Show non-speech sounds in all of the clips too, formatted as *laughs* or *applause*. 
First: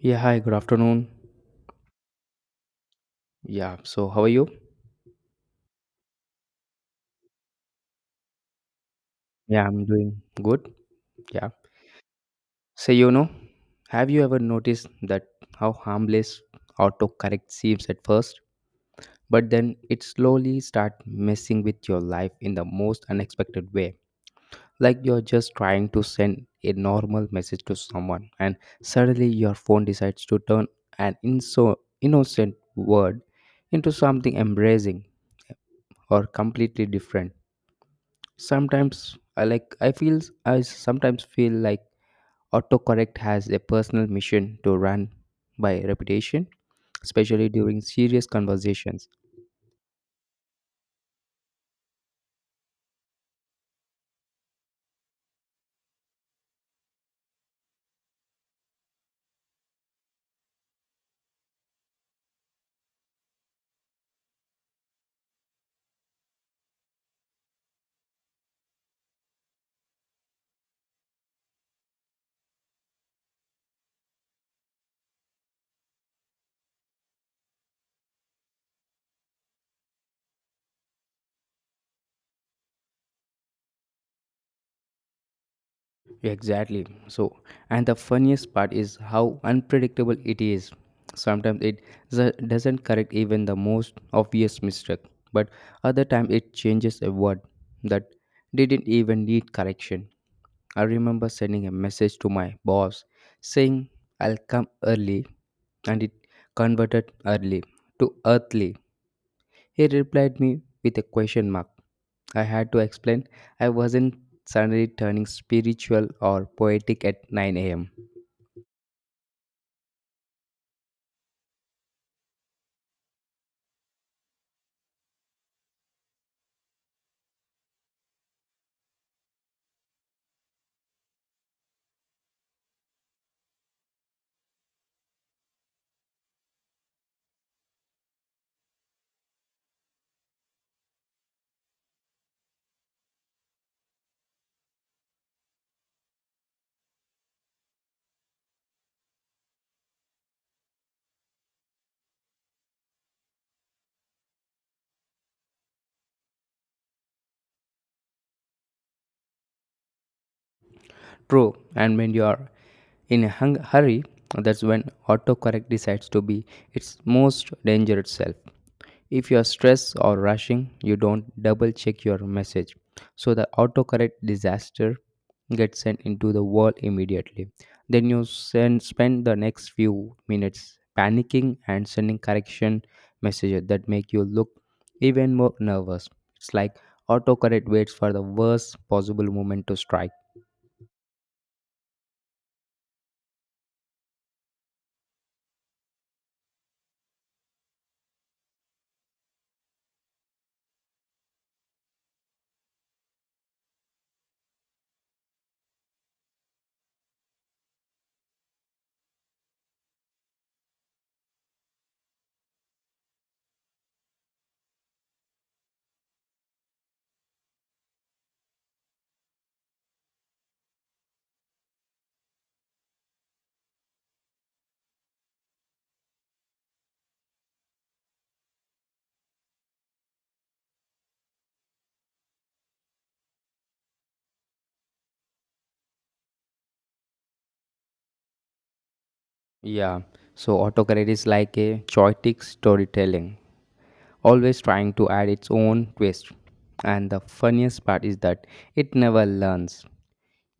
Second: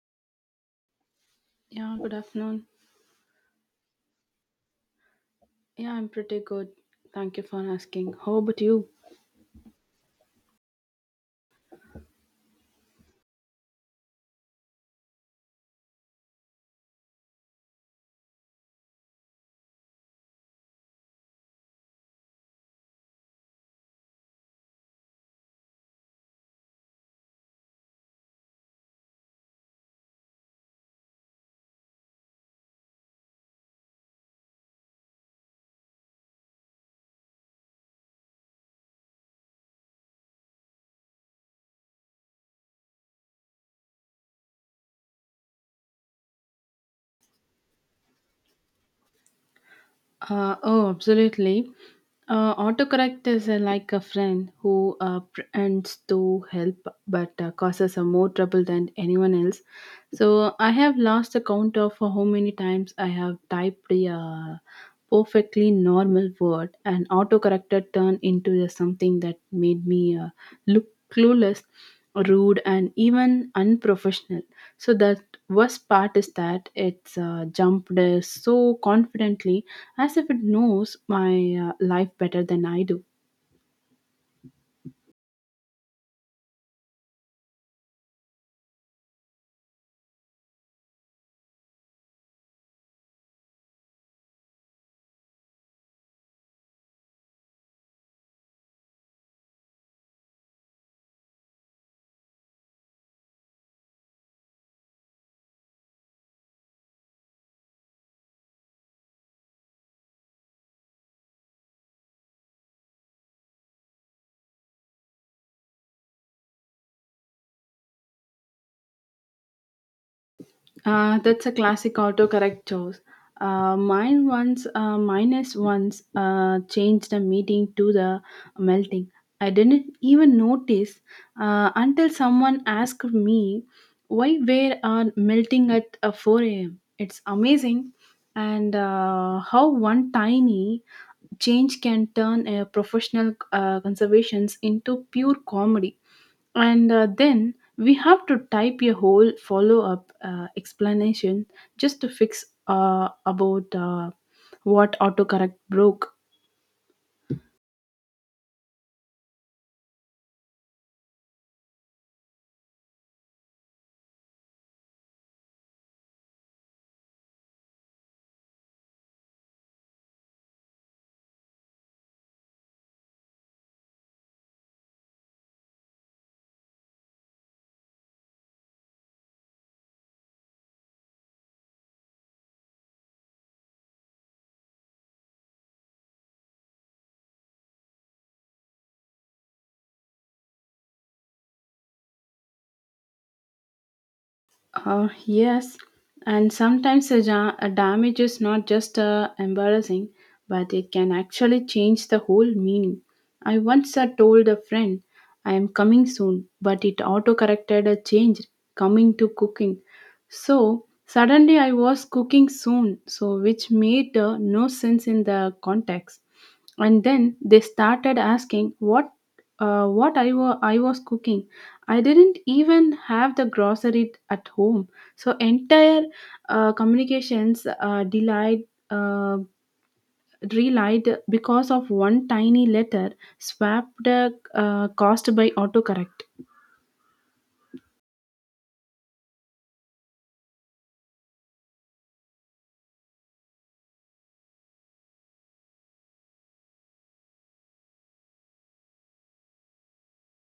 Yeah, hi, good afternoon. Yeah, good afternoon. Yeah, so how are you? Yeah, I'm pretty good. Thank you for asking. How about you? Yeah, I'm doing good. Yeah. So, have you ever noticed that how harmless autocorrect seems at first, but then it slowly start messing with your life in the most unexpected way? Like you're just trying to send a normal message to someone, and suddenly your phone decides to turn an innocent word into something embracing or completely different. Sometimes I like I feel I sometimes feel like autocorrect has a personal mission to run by reputation, especially during serious conversations. Oh, absolutely. Autocorrect is like a friend who pretends to help but causes more trouble than anyone else. So I have lost the count of how many times I have typed a perfectly normal word and autocorrector turned into something that made me look clueless, rude, and even unprofessional. So the worst part is that it's jumped so confidently as if it knows my life better than I do. Exactly. So, and the funniest part is how unpredictable it is. Sometimes it doesn't correct even the most obvious mistake, but other time it changes a word that didn't even need correction. I remember sending a message to my boss saying I'll come early, and it converted early to earthly. He replied me with a question mark. I had to explain I wasn't suddenly turning spiritual or poetic at 9 am. That's a classic autocorrect choice. Mine once changed a meeting to the melting. I didn't even notice until someone asked me why we are melting at 4 a.m. It's amazing, and how one tiny change can turn a professional conservations into pure comedy. And then we have to type a whole follow up explanation just to fix about what autocorrect broke. True, and when you are in a hurry, that's when autocorrect decides to be its most dangerous self. If you are stressed or rushing, you don't double check your message. So the autocorrect disaster get sent into the wall immediately. Then you spend the next few minutes panicking and sending correction messages that make you look even more nervous. It's like autocorrect waits for the worst possible moment to strike. Yes, and sometimes a damage is not just embarrassing, but it can actually change the whole meaning. I once told a friend, I am coming soon, but it auto corrected a change, coming to cooking. So suddenly I was cooking soon, so which made no sense in the context, and then they started asking what I was cooking. I didn't even have the grocery at home, so entire communications delayed uh, relied because of one tiny letter swapped caused by autocorrect. Yeah, so autocorrect is like a choitic storytelling, always trying to add its own twist. And the funniest part is that it never learns.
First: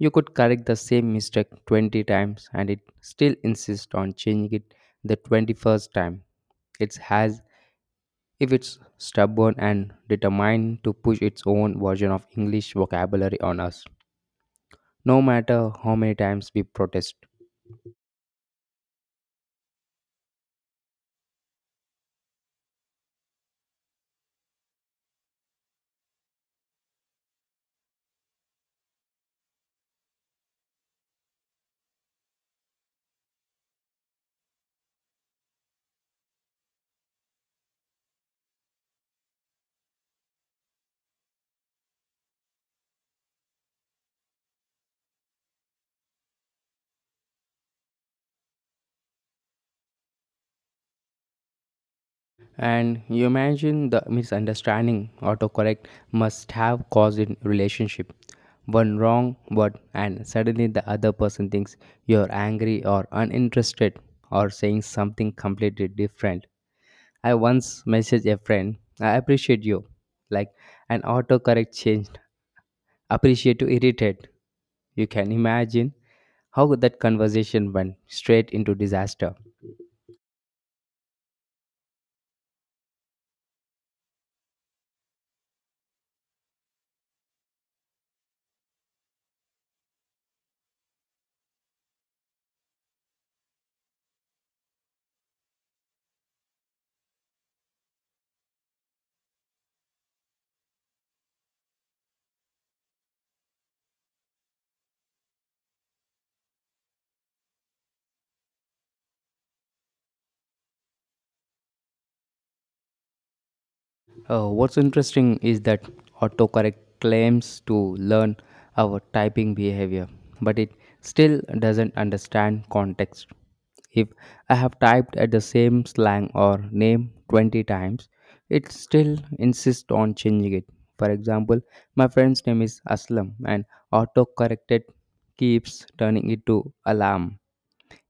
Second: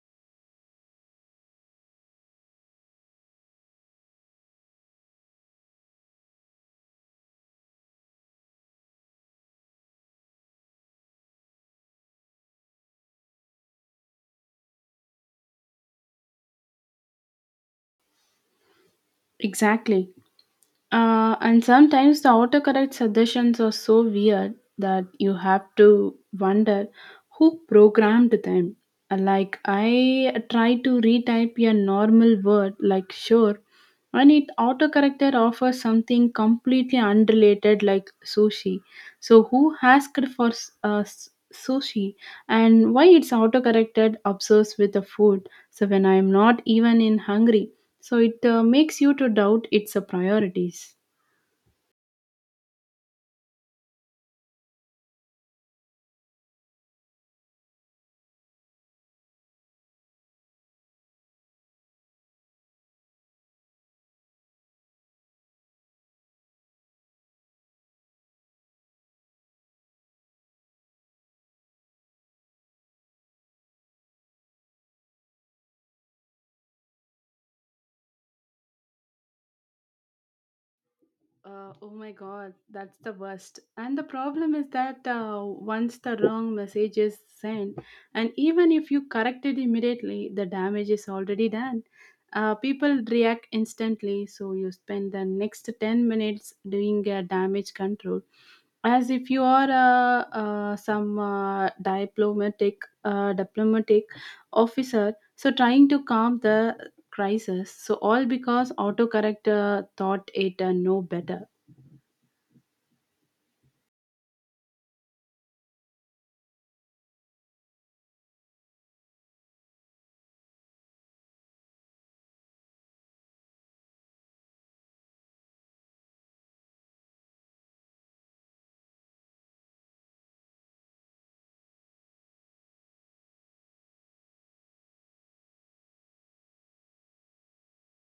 You could correct the same mistake 20 times and it still insists on changing it the 21st time. It's has if it's stubborn and determined to push its own version of English vocabulary on us, no matter how many times we protest. Exactly. And sometimes the autocorrect suggestions are so weird that you have to wonder who programmed them. Like, I tried to retype a normal word like sure, and it autocorrected offers something completely unrelated like sushi. So, who asked for sushi, and why it's autocorrected obsessed with the food? So, when I'm not even in hungry, so it makes you to doubt its priorities. And you imagine the misunderstanding autocorrect must have caused in relationship. One wrong word and suddenly the other person thinks you're angry or uninterested or saying something completely different. I once messaged a friend, I appreciate you. Like an autocorrect changed appreciate to irritate. You can imagine how could that conversation went straight into disaster. Oh my god, that's the worst. And the problem is that once the wrong message is sent, and even if you correct it immediately, the damage is already done. People react instantly, so you spend the next 10 minutes doing damage control as if you are some diplomatic officer so trying to calm the crisis. So all because autocorrect thought it no better. What's interesting is that autocorrect claims to learn our typing behavior, but it still doesn't understand context. If I have typed at the same slang or name 20 times, it still insists on changing it. For example, my friend's name is Aslam and autocorrected keeps turning it to alarm.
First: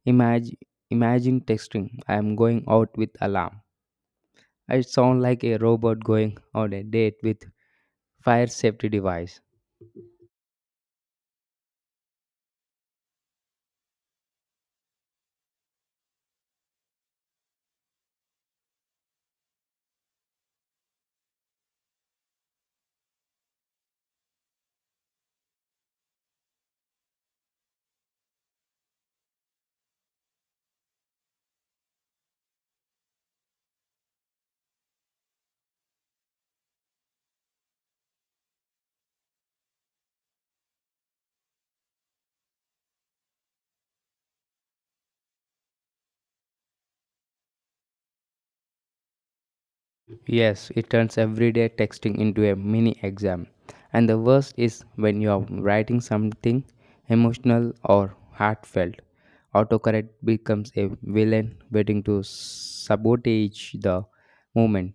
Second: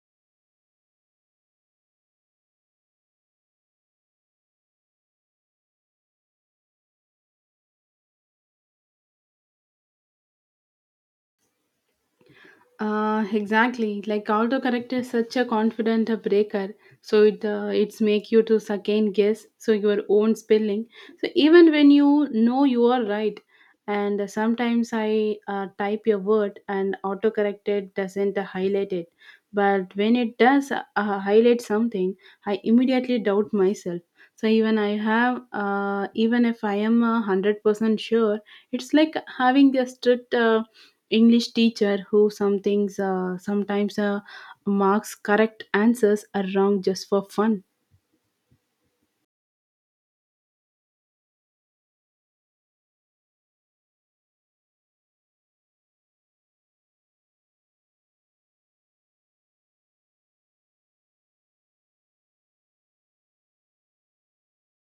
Imagine, imagine texting, I am going out with alarm. I sound like a robot going on a date with fire safety device. Exactly. Like autocorrect is such a confident breaker, so it's make you to second guess so your own spelling. So even when you know you are right, and sometimes I type a word and autocorrected doesn't highlight it, but when it does highlight something, I immediately doubt myself. So even even if I am 100% sure, it's like having a strict. English teacher who sometimes marks correct answers are wrong just for fun. Yes, it turns everyday texting into a mini exam. And the worst is when you are writing something emotional or heartfelt. Autocorrect becomes a villain waiting to sabotage the moment.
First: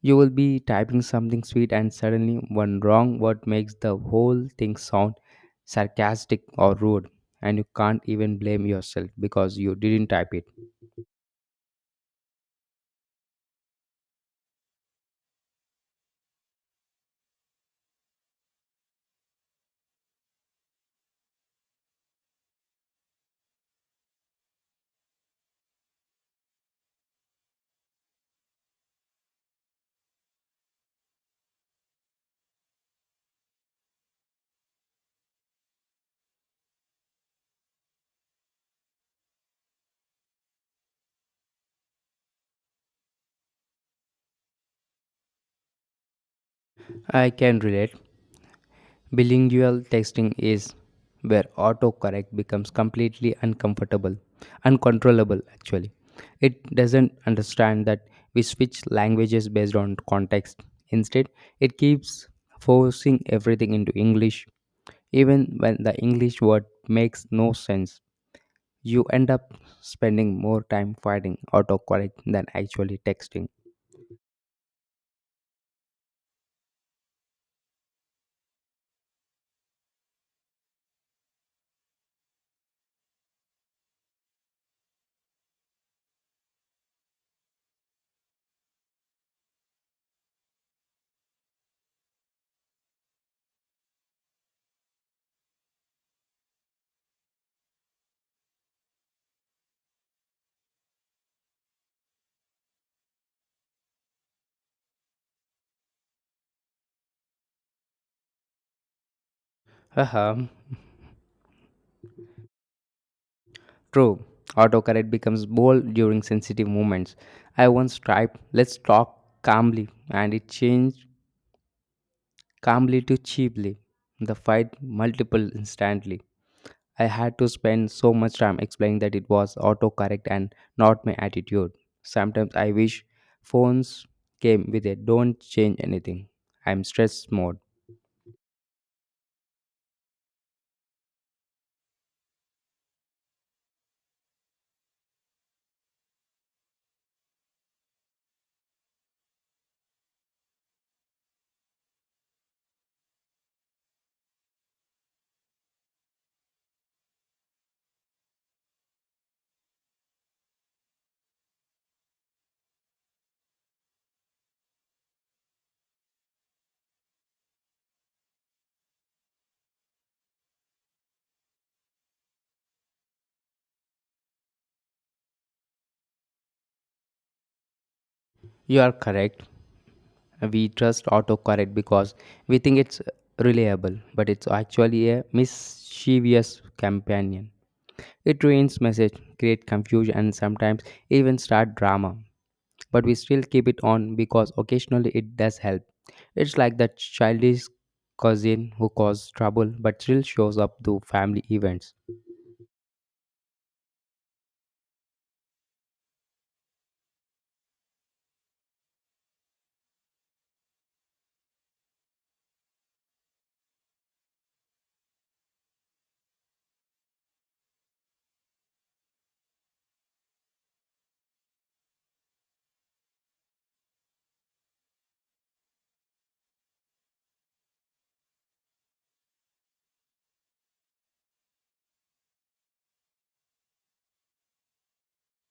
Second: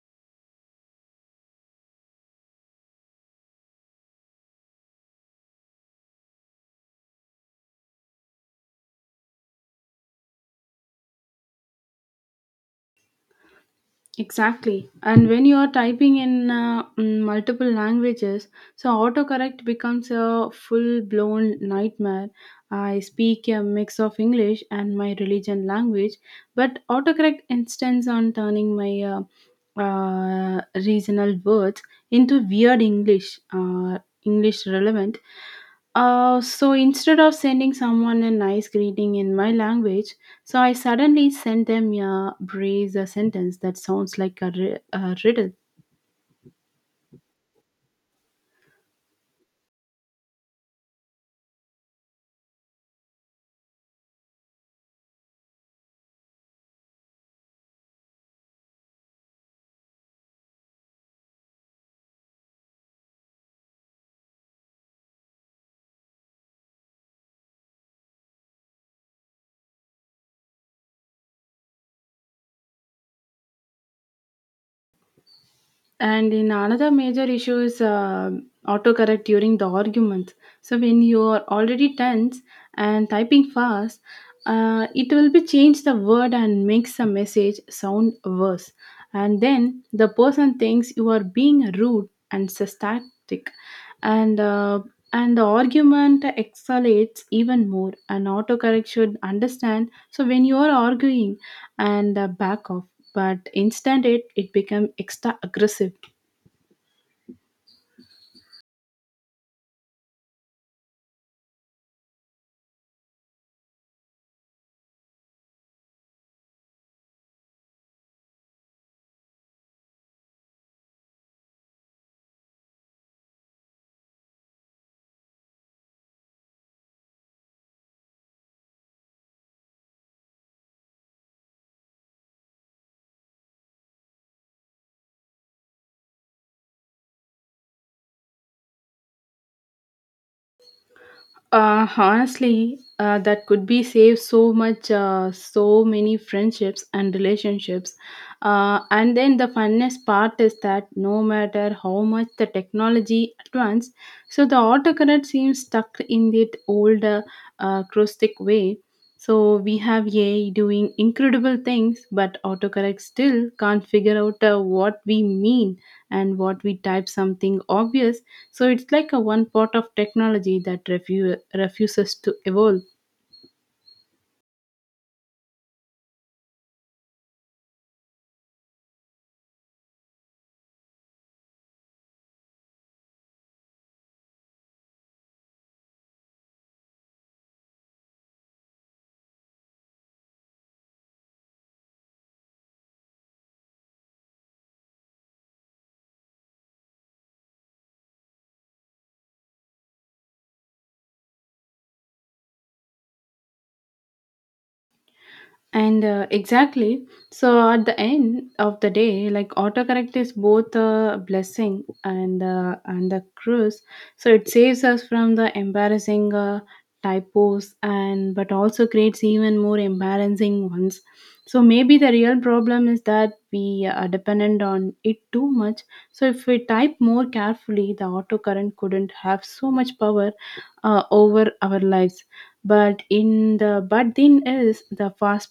You will be typing something sweet, and suddenly one wrong word makes the whole thing sound sarcastic or rude, and you can't even blame yourself because you didn't type it. Exactly. And when you are typing in multiple languages, so autocorrect becomes a full blown nightmare. I speak a mix of English and my religion language, but autocorrect insists on turning my regional words into weird English, English relevant. So instead of sending someone a nice greeting in my language, so I suddenly sent them a braze a sentence that sounds like a riddle. I can relate. Bilingual texting is where autocorrect becomes completely uncontrollable actually. It doesn't understand that we switch languages based on context. Instead, it keeps forcing everything into English. Even when the English word makes no sense, you end up spending more time fighting autocorrect than actually texting. And in another major issue is autocorrect during the arguments. So when you are already tense and typing fast, it will be change the word and makes the message sound worse. And then the person thinks you are being rude and sarcastic, and and the argument escalates even more. And autocorrect should understand. So when you are arguing, and back off but instant it become extra aggressive. Haha, true. Autocorrect becomes bold during sensitive moments. I once typed, let's talk calmly, and it changed calmly to cheaply. The fight multiple instantly. I had to spend so much time explaining that it was autocorrect and not my attitude. Sometimes I wish phones came with a don't change anything. I'm stress mode. Honestly that could be save so much so many friendships and relationships, and then the funnest part is that no matter how much the technology advanced, so the autocorrect seems stuck in that old acrostic way, so we have AI doing incredible things but autocorrect still can't figure out what we mean and what we type something obvious. So it's like a one part of technology that refuses to evolve. You are correct. We trust autocorrect because we think it's reliable, but it's actually a mischievous companion. It ruins message, create confusion, and sometimes even start drama. But we still keep it on because occasionally it does help. It's like that childish cousin who caused trouble but still shows up to family events. And exactly, so at the end of the day, like autocorrect is both a blessing and a curse, so it saves us from the embarrassing typos and but also creates even more embarrassing ones, so maybe the real problem is that we are dependent on it too much, so if we type more carefully the autocorrect couldn't have so much power over our lives, but in the but then is the fast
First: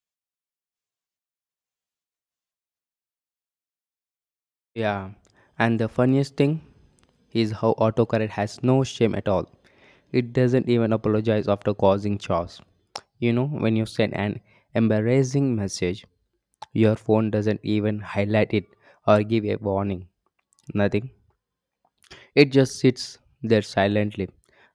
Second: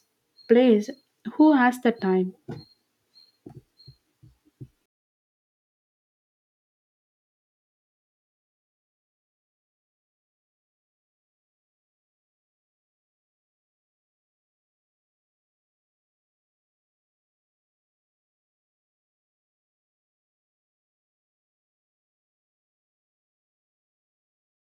place, who has the time. Yeah, and the funniest thing is how autocorrect has no shame at all. It doesn't even apologize after causing chaos. You know, when you send an embarrassing message, your phone doesn't even highlight it or give a warning. Nothing. It just sits there silently,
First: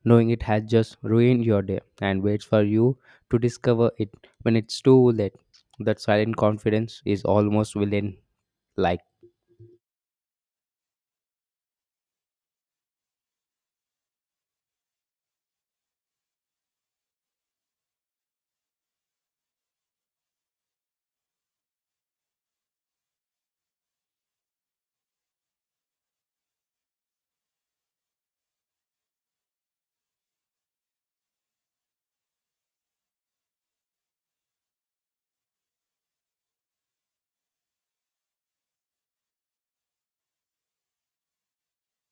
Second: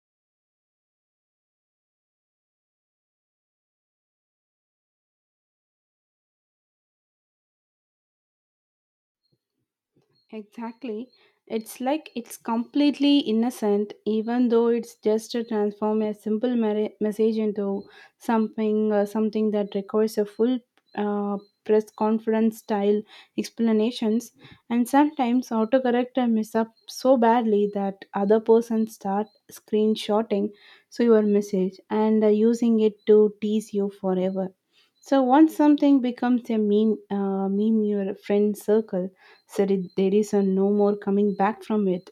knowing it has just ruined your day and waits for you to discover it when it's too late. That silent confidence is almost villain like. Exactly. It's like it's completely innocent, even though it's just to transform a simple message into something something that requires a full uh, press conference style explanations. And sometimes autocorrect mess up so badly that other person start screenshotting so your message and using it to tease you forever. So once something becomes a meme, meme your friend circle said it, there is a no more coming back from it.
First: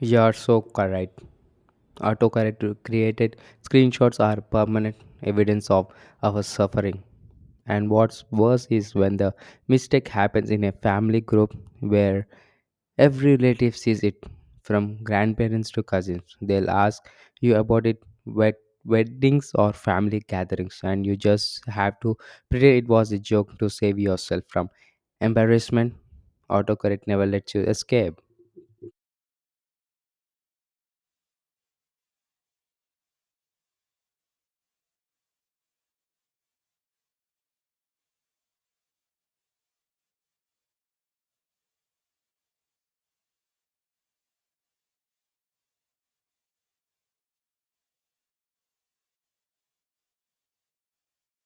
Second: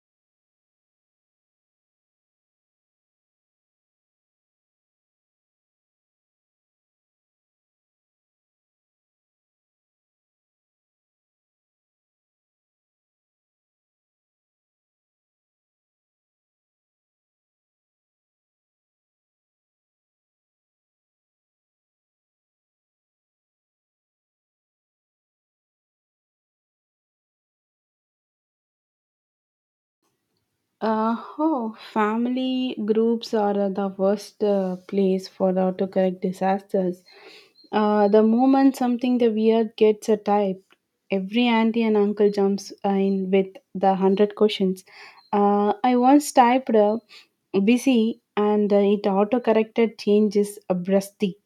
You're so correct. Autocorrect created screenshots are permanent evidence of our suffering. And what's worse is when the mistake happens in a family group where every relative sees it, from grandparents to cousins. They'll ask you about it at weddings or family gatherings, and you just have to pretend it was a joke to save yourself from embarrassment. Autocorrect never lets you escape. Oh, family groups are the worst place for the autocorrect disasters. The moment something the weird gets a type, every auntie and uncle jumps in with the hundred questions. I once typed busy and it autocorrected changes abruptly.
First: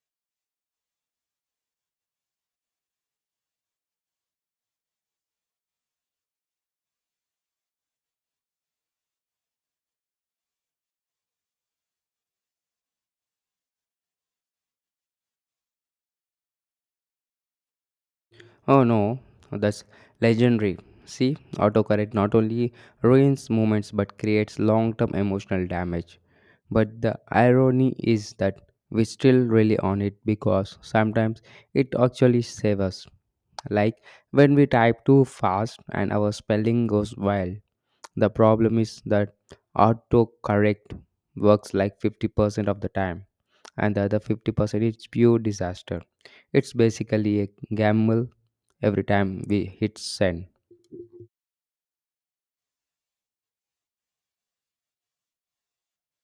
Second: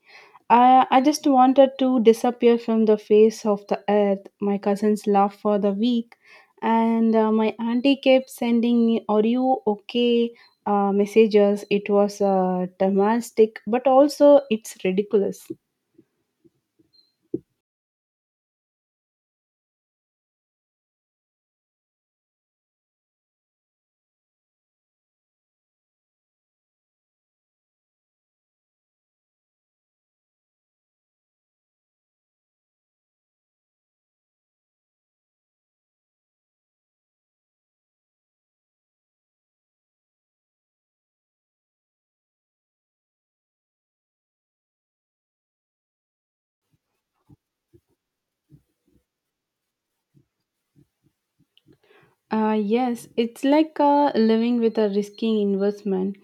I just wanted to disappear from the face of the earth. My cousins laughed for the week, and my auntie kept sending me, Are you okay? Messages. It was dramatic, but also it's ridiculous. Oh no, that's legendary. See, autocorrect not only ruins moments but creates long term emotional damage. But the irony is that we still rely on it because sometimes it actually saves us. Like when we type too fast and our spelling goes wild. The problem is that autocorrect works like 50% of the time, and the other 50% is pure disaster. It's basically a gamble every time we hit send. Yes, it's like living with a risky investment.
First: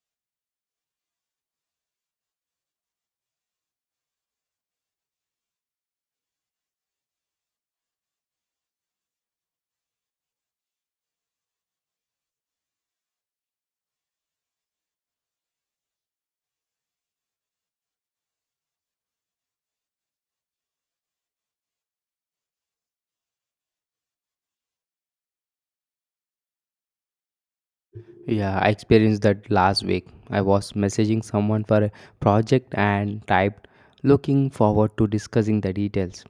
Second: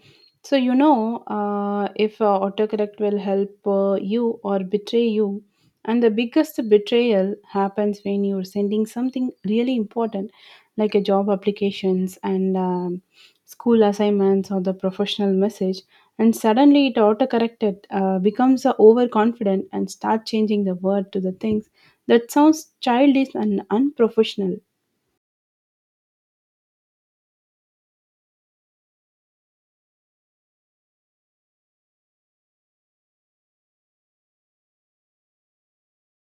So, you know, if autocorrect will help you or betray you, and the biggest betrayal happens when you're sending something really important, like a job applications and school assignments or the professional message, and suddenly it autocorrected becomes overconfident and start changing the word to the things that sounds childish and unprofessional. Yeah, I experienced that last week. I was messaging someone for a project and typed, looking forward to discussing the details.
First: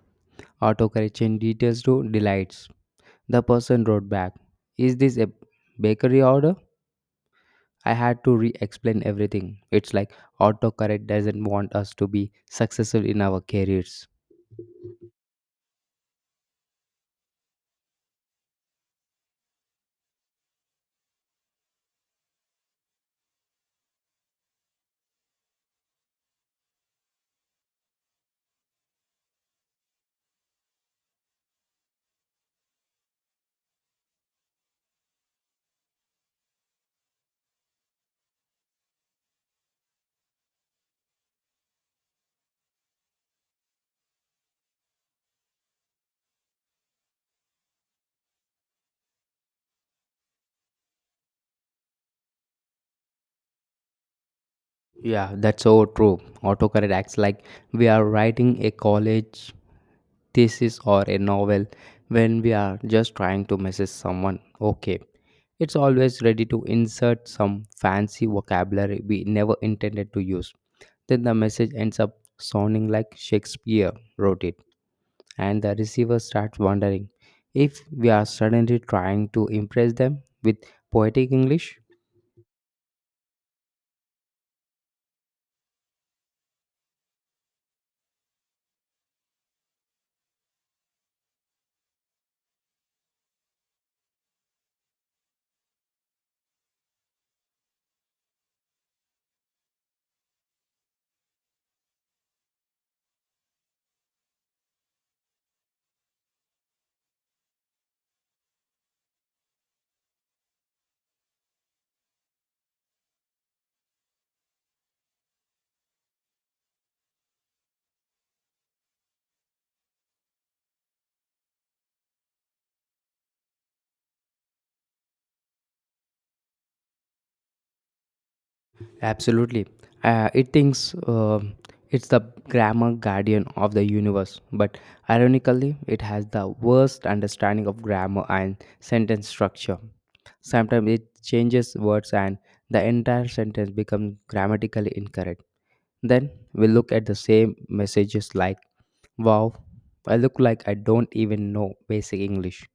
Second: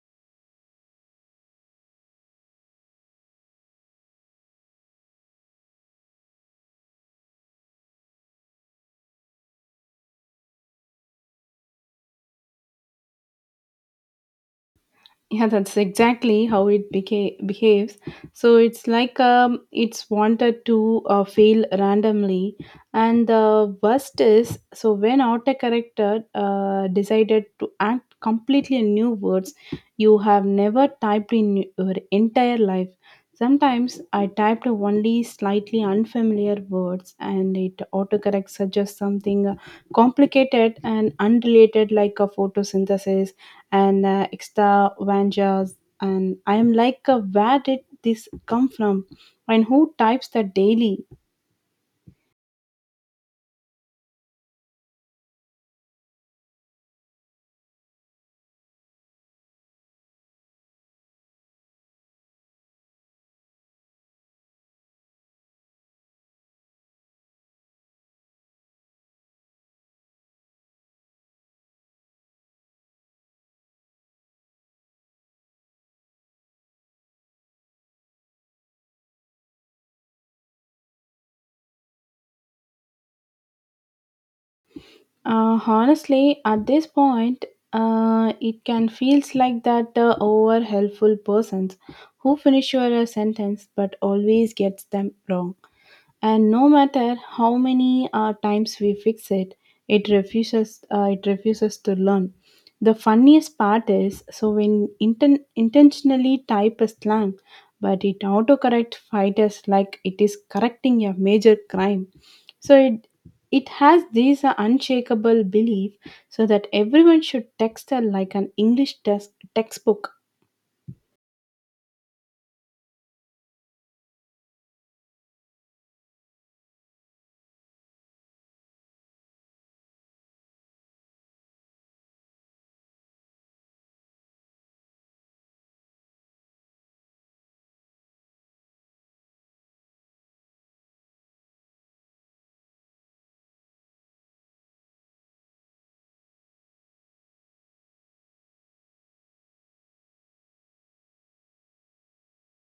Autocorrection details to delights. The person wrote back, is this a bakery order? I had to re explain everything. It's like autocorrect doesn't want us to be successful in our careers. Yeah, that's exactly how it behaves. So it's like it's wanted to fail randomly. And the worst is so when autocorrector decided to act completely new words you have never typed in your entire life. Sometimes I typed only slightly unfamiliar words and it autocorrect suggests something complicated and unrelated like a photosynthesis and extra vanjas, and I am like where did this come from and who types that daily. Yeah, that's so true. Autocorrect acts like we are writing a college thesis or a novel when we are just trying to message someone. Okay, it's always ready to insert some fancy vocabulary we never intended to use. Then the message ends up sounding like Shakespeare wrote it, and the receiver starts wondering if we are suddenly trying to impress them with poetic English. Honestly at this point it can feels like that over helpful persons who finish your sentence but always gets them wrong, and no matter how many times we fix it, it refuses to learn. The funniest part is so when intentionally type a slang but it autocorrect fight us like it is correcting a major crime, so it has this unshakable belief so that everyone should text her like an english text textbook. Absolutely. It thinks it's the grammar guardian of the universe, but ironically, it has the worst understanding of grammar and sentence structure. Sometimes it changes words and the entire sentence becomes grammatically incorrect. Then we look at the same messages like, wow, I look like I don't even know basic English.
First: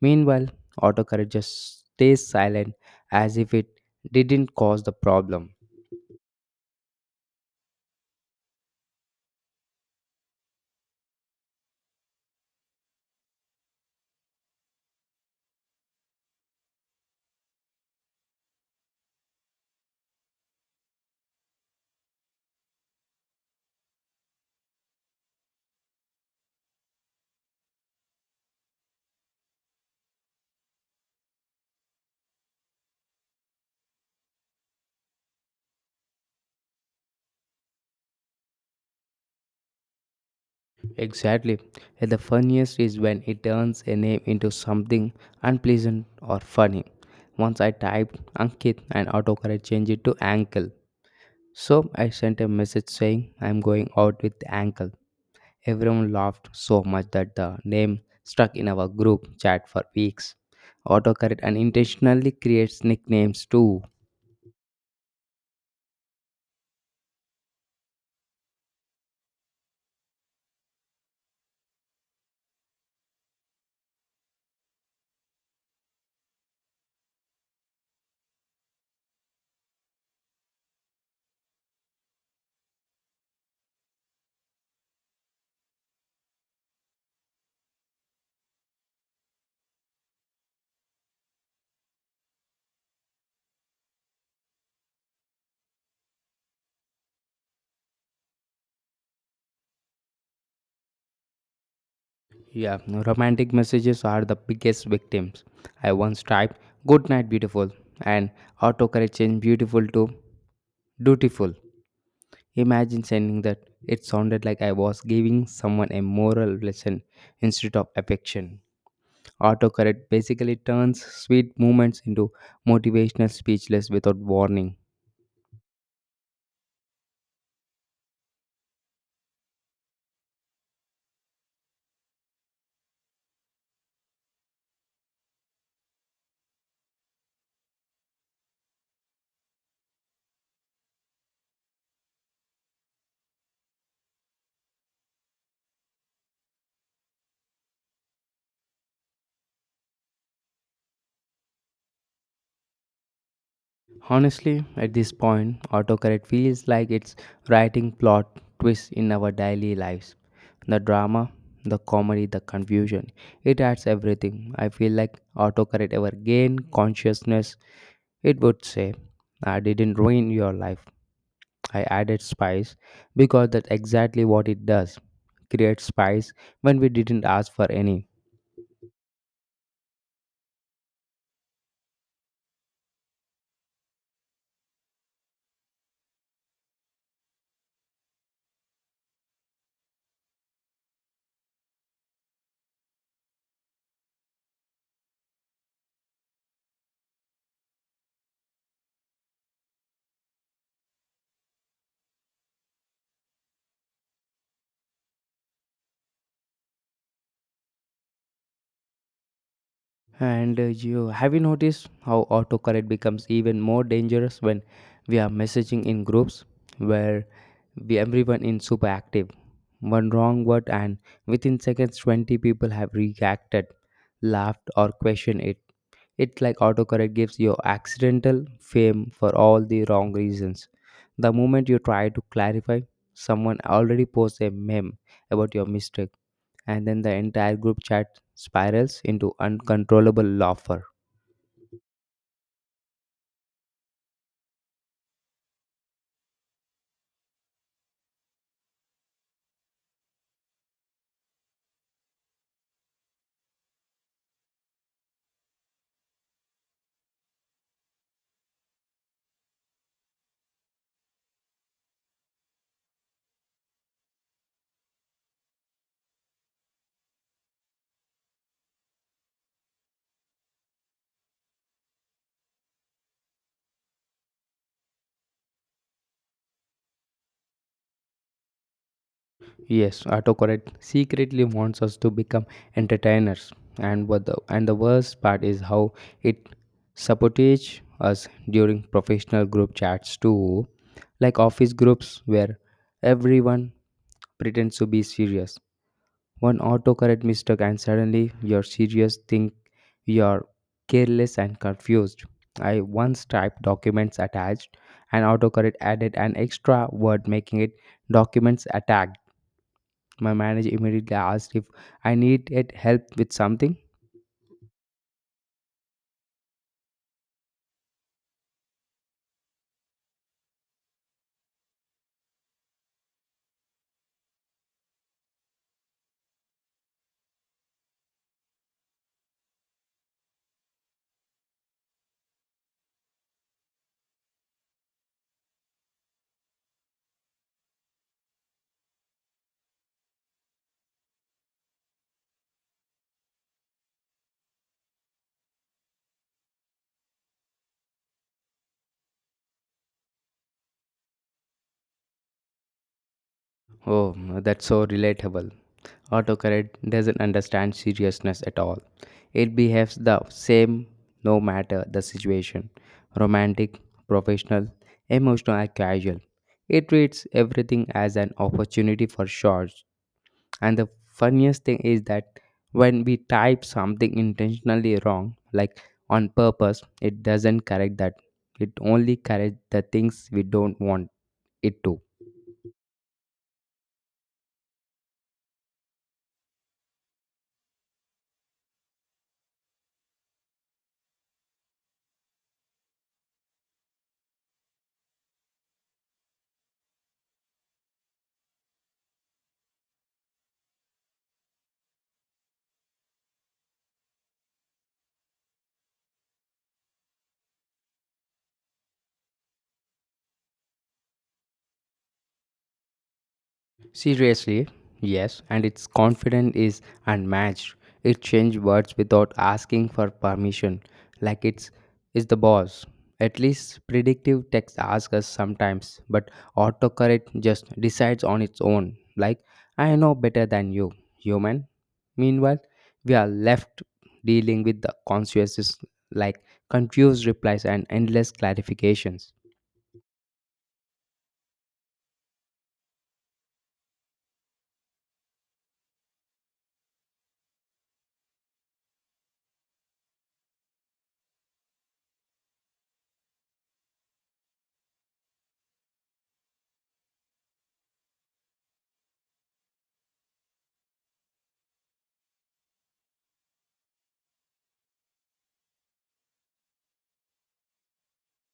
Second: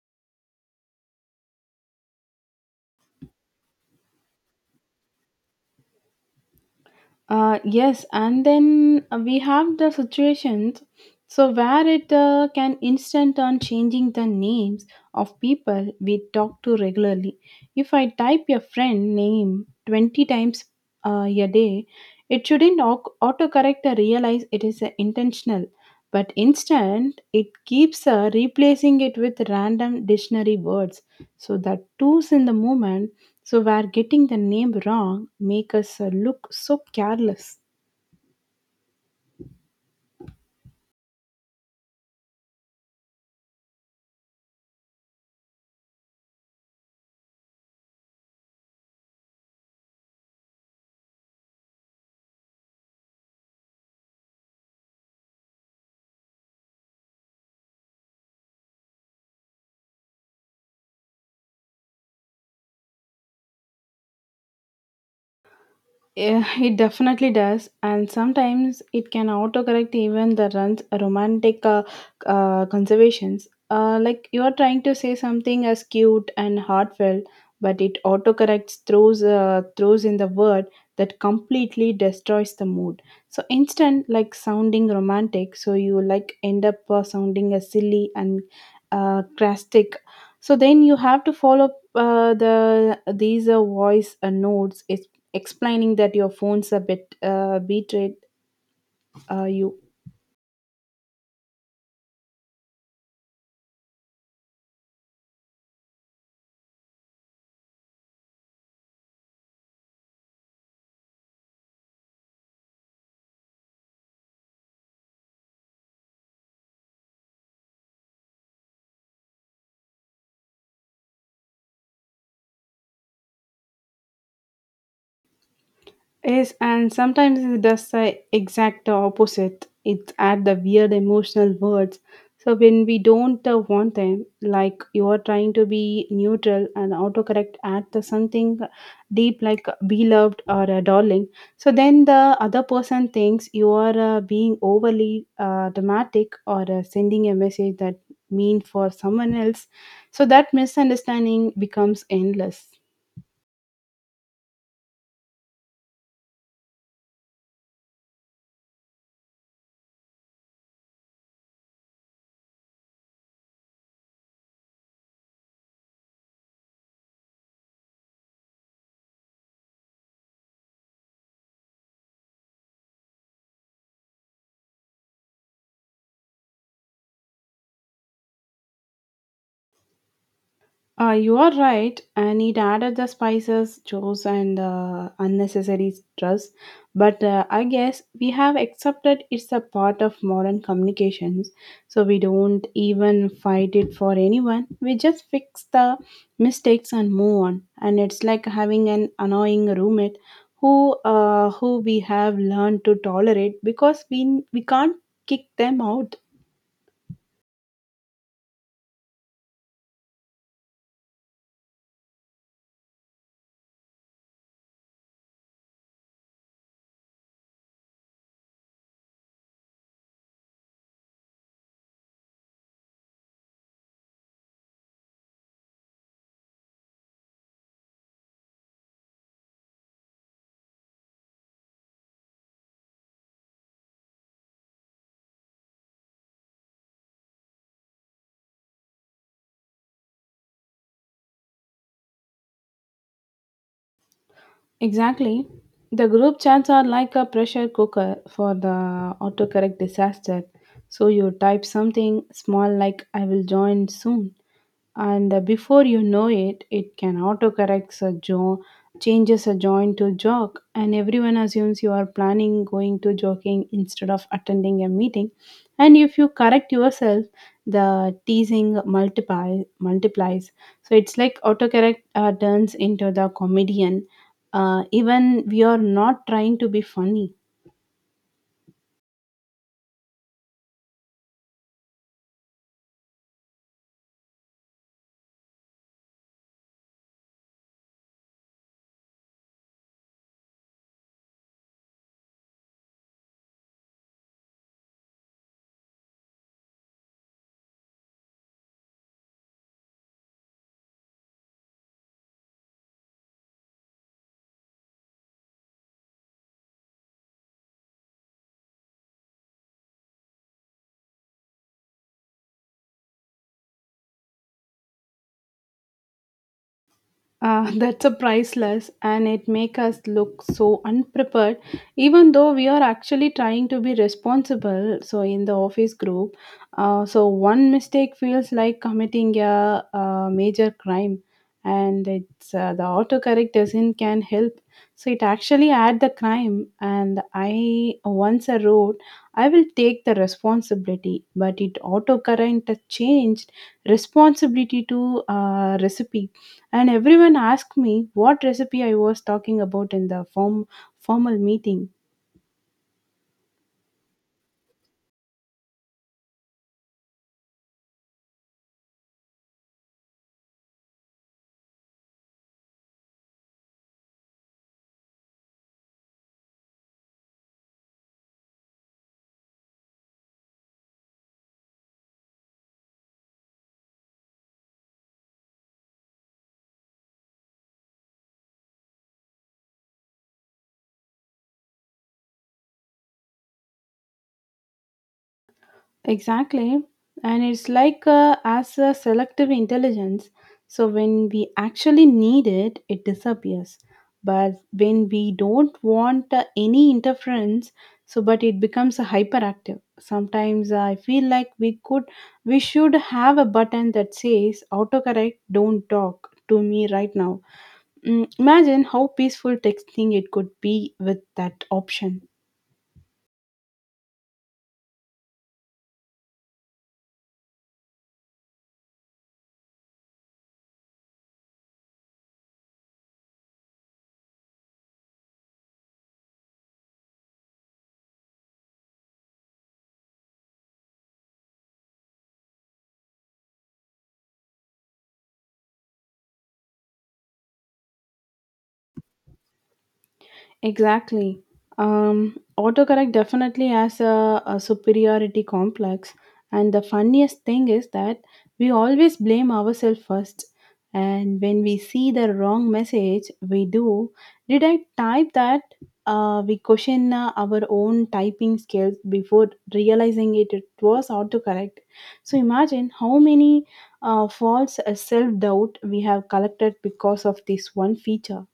Meanwhile, autocorrect just stays silent as if it didn't cause the problem. Yes, and then we have the situations so where it can instant on changing the names of people we talk to regularly. If I type your friend name 20 times a day, it shouldn't autocorrect or realize it is intentional, but instant it keeps replacing it with random dictionary words, so that tools in the moment, so we're getting the name wrong make us look so careless. Exactly. And the funniest is when it turns a name into something unpleasant or funny. Once I typed Ankit and autocorrect changed it to ankle. So I sent a message saying I'm going out with ankle. Everyone laughed so much that the name stuck in our group chat for weeks. Autocorrect unintentionally creates nicknames too. Yeah, it definitely does, and sometimes it can autocorrect even the runs romantic conservations. Like you are trying to say something as cute and heartfelt, but it autocorrects throws throws in the word that completely destroys the mood. So instant, like sounding romantic, so you like end up sounding as silly and crastic. So then you have to follow up, the these voice notes explaining that your phone's a bit betrayed you. Yeah, romantic messages are the biggest victims. I once typed good night beautiful and autocorrect changed beautiful to dutiful. Imagine sending that. It sounded like I was giving someone a moral lesson instead of affection. Autocorrect basically turns sweet moments into motivational speechless without warning. Yes, and sometimes it does the exact opposite. It's add the weird emotional words. So when we don't want them, like you are trying to be neutral and autocorrect add the something deep like beloved or a darling. So then the other person thinks you are being overly dramatic or sending a message that mean for someone else. So that misunderstanding becomes endless. Honestly, at this point, autocorrect feels like it's writing plot twists in our daily lives. The drama, the comedy, the confusion, it adds everything. I feel like autocorrect ever gained consciousness, it would say, I didn't ruin your life. I added spice because that's exactly what it does. Create spice when we didn't ask for any. You are right, and it added the spices, chores, and unnecessary stress. But I guess we have accepted it's a part of modern communications, so we don't even fight it for anyone. We just fix the mistakes and move on. And it's like having an annoying roommate who we have learned to tolerate because we can't kick them out. And you have you noticed how autocorrect becomes even more dangerous when we are messaging in groups where we everyone is super active. One wrong word and within seconds 20 people have reacted, laughed or questioned it. It's like autocorrect gives you accidental fame for all the wrong reasons. The moment you try to clarify, someone already posts a meme about your mistake, and then the entire group chat spirals into uncontrollable laughter. Exactly. The group chats are like a pressure cooker for the autocorrect disaster. So you type something small like I will join soon and before you know it it can autocorrect a changes a joint to jog, and everyone assumes you are planning going to jogging instead of attending a meeting. And if you correct yourself, the teasing multiply multiplies. So it's like autocorrect turns into the comedian, even we are not trying to be funny. Yes, autocorrect secretly wants us to become entertainers, and what the and the worst part is how it sabotage us during professional group chats too, like office groups where everyone pretends to be serious. One autocorrect mistake, and suddenly you're serious, think you're careless and confused. I once typed documents attached, and autocorrect added an extra word, making it documents attacked. My manager immediately asked if I needed help with something. *laughs* That's a priceless, and it make us look so unprepared, even though we are actually trying to be responsible. So in the office group, so one mistake feels like committing a, major crime. And it's the autocorrect doesn't can help, so it actually add the crime. And I wrote, I will take the responsibility, but it autocorrect changed responsibility to recipe, and everyone asked me what recipe I was talking about in the formal meeting. Oh, that's so relatable. Autocorrect doesn't understand seriousness at all. It behaves the same no matter the situation romantic, professional, emotional, or casual. It treats everything as an opportunity for shorts. And the funniest thing is that when we type something intentionally wrong, like on purpose, it doesn't correct that. It only corrects the things we don't want it to. Exactly, and it's like as a selective intelligence. So when we actually need it, it disappears. But when we don't want any interference, so but it becomes a hyperactive. Sometimes I feel like we should have a button that says autocorrect, don't talk to me right now. Mm, imagine how peaceful texting it could be with that option. Seriously, yes, and its confidence is unmatched. It changes words without asking for permission, like it's is the boss. At least predictive text asks us sometimes, but autocorrect just decides on its own, like I know better than you, human. Meanwhile, we are left dealing with the consequences like confused replies and endless clarifications. Exactly. Autocorrect definitely has a superiority complex. And the funniest thing is that we always blame ourselves first. And when we see the wrong message, we do. Did I type that? We question our own typing skills before realizing it was autocorrect. So imagine how many false self doubt we have collected because of this one feature.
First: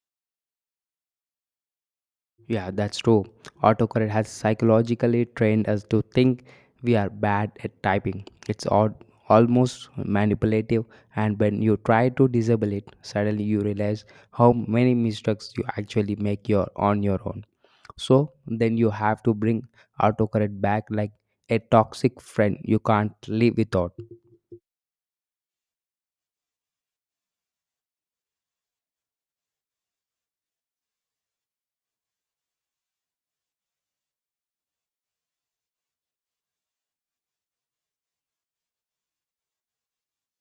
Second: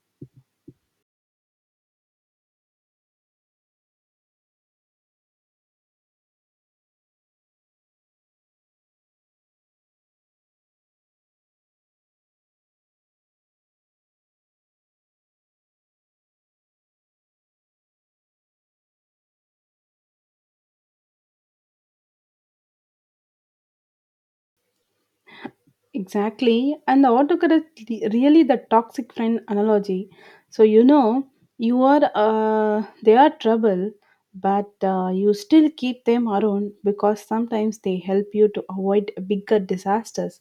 Yeah, that's true. Autocorrect has psychologically trained us to think we are bad at typing. It's odd, almost manipulative, and when you try to disable it, suddenly you realize how many mistakes you actually make your on your own. So then you have to bring autocorrect back like a toxic friend you can't live without. Exactly. And the really the toxic friend analogy. So you know you are they are trouble, but you still keep them around because sometimes they help you to avoid bigger disasters.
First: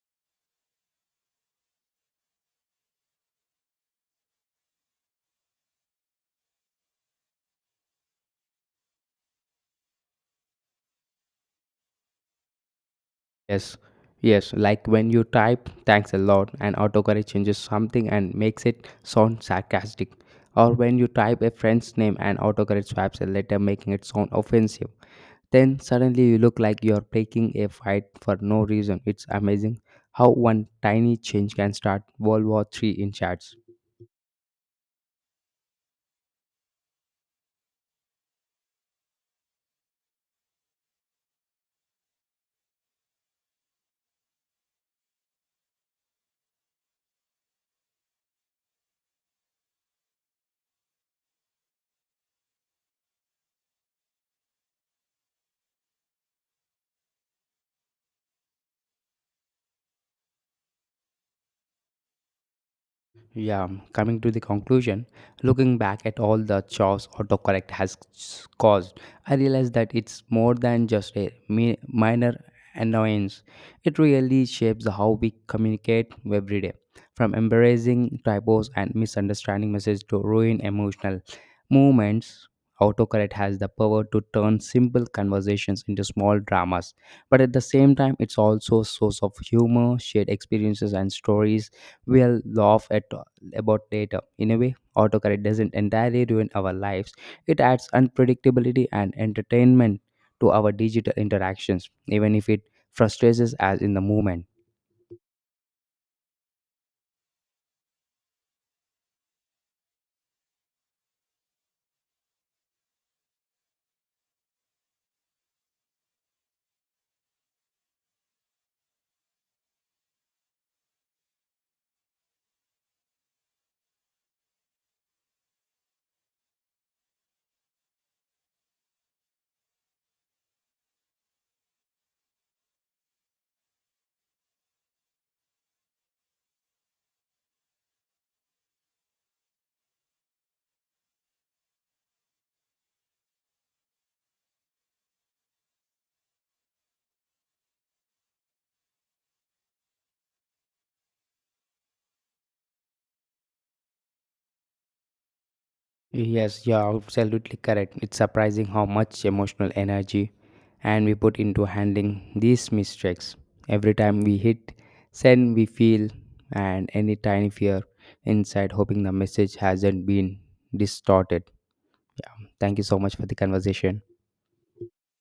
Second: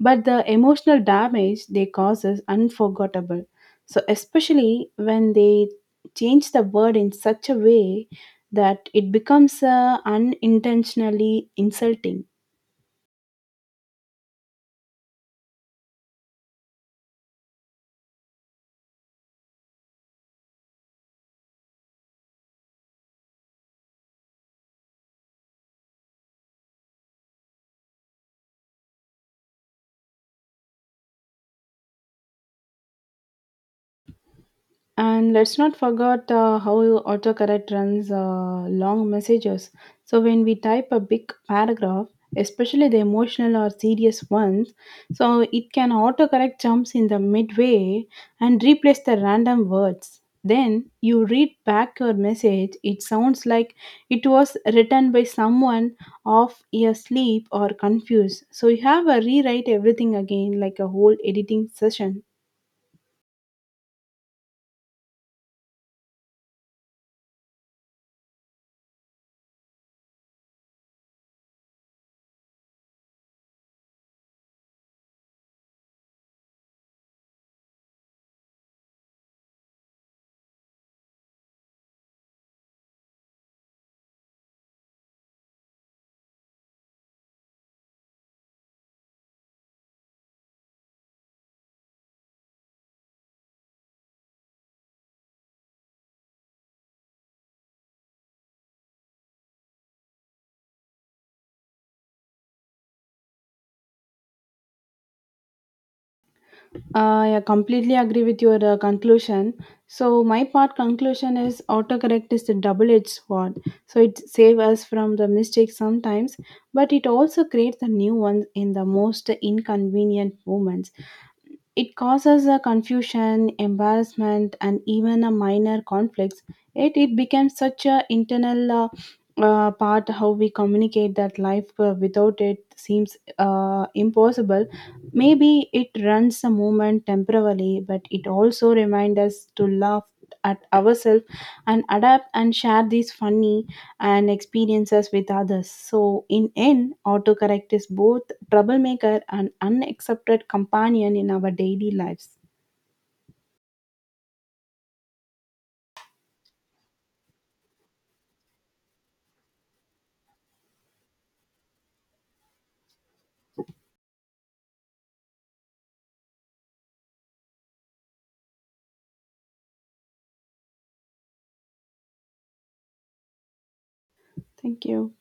But the emotional damage they cause is unforgettable. So especially when they change the word in such a way that it becomes unintentionally insulting. Yes, yes, like when you type thanks a lot and autocorrect changes something and makes it sound sarcastic. Or when you type a friend's name and autocorrect swaps a letter making it sound offensive. Then suddenly you look like you're picking a fight for no reason. It's amazing how one tiny change can start World War III in chats. And let's not forget how autocorrect runs long messages. So when we type a big paragraph, especially the emotional or serious ones, so it can autocorrect jumps in the midway and replace the random words. Then you read back your message, it sounds like it was written by someone off asleep or confused. So you have a rewrite everything again like a whole editing session. Yeah, coming to the conclusion, looking back at all the chores autocorrect has caused, I realized that it's more than just a minor annoyance. It really shapes how we communicate every day, from embarrassing typos and misunderstanding messages to ruin emotional moments. Autocorrect has the power to turn simple conversations into small dramas, but at the same time, it's also a source of humor, shared experiences, and stories we'll laugh at about data. In a way, autocorrect doesn't entirely ruin our lives, it adds unpredictability and entertainment to our digital interactions, even if it frustrates us as in the moment. I completely agree with your conclusion. So my part conclusion is autocorrect is the double-edged sword. So it saves us from the mistakes sometimes, but it also creates the new ones in the most inconvenient moments. It causes a confusion, embarrassment, and even a minor conflicts. Yet it becomes such a internal part how we communicate that life without it seems impossible. Maybe it runs the moment temporarily, but it also reminds us to laugh at ourselves and adapt and share these funny and experiences with others. So in end, autocorrect is both troublemaker, and unaccepted companion in our daily lives. Yes, you're absolutely correct. It's surprising how much emotional energy and we put into handling these mistakes. Every time we hit send, we feel and any tiny fear inside, hoping the message hasn't been distorted. Thank you so much for the conversation. Thank you.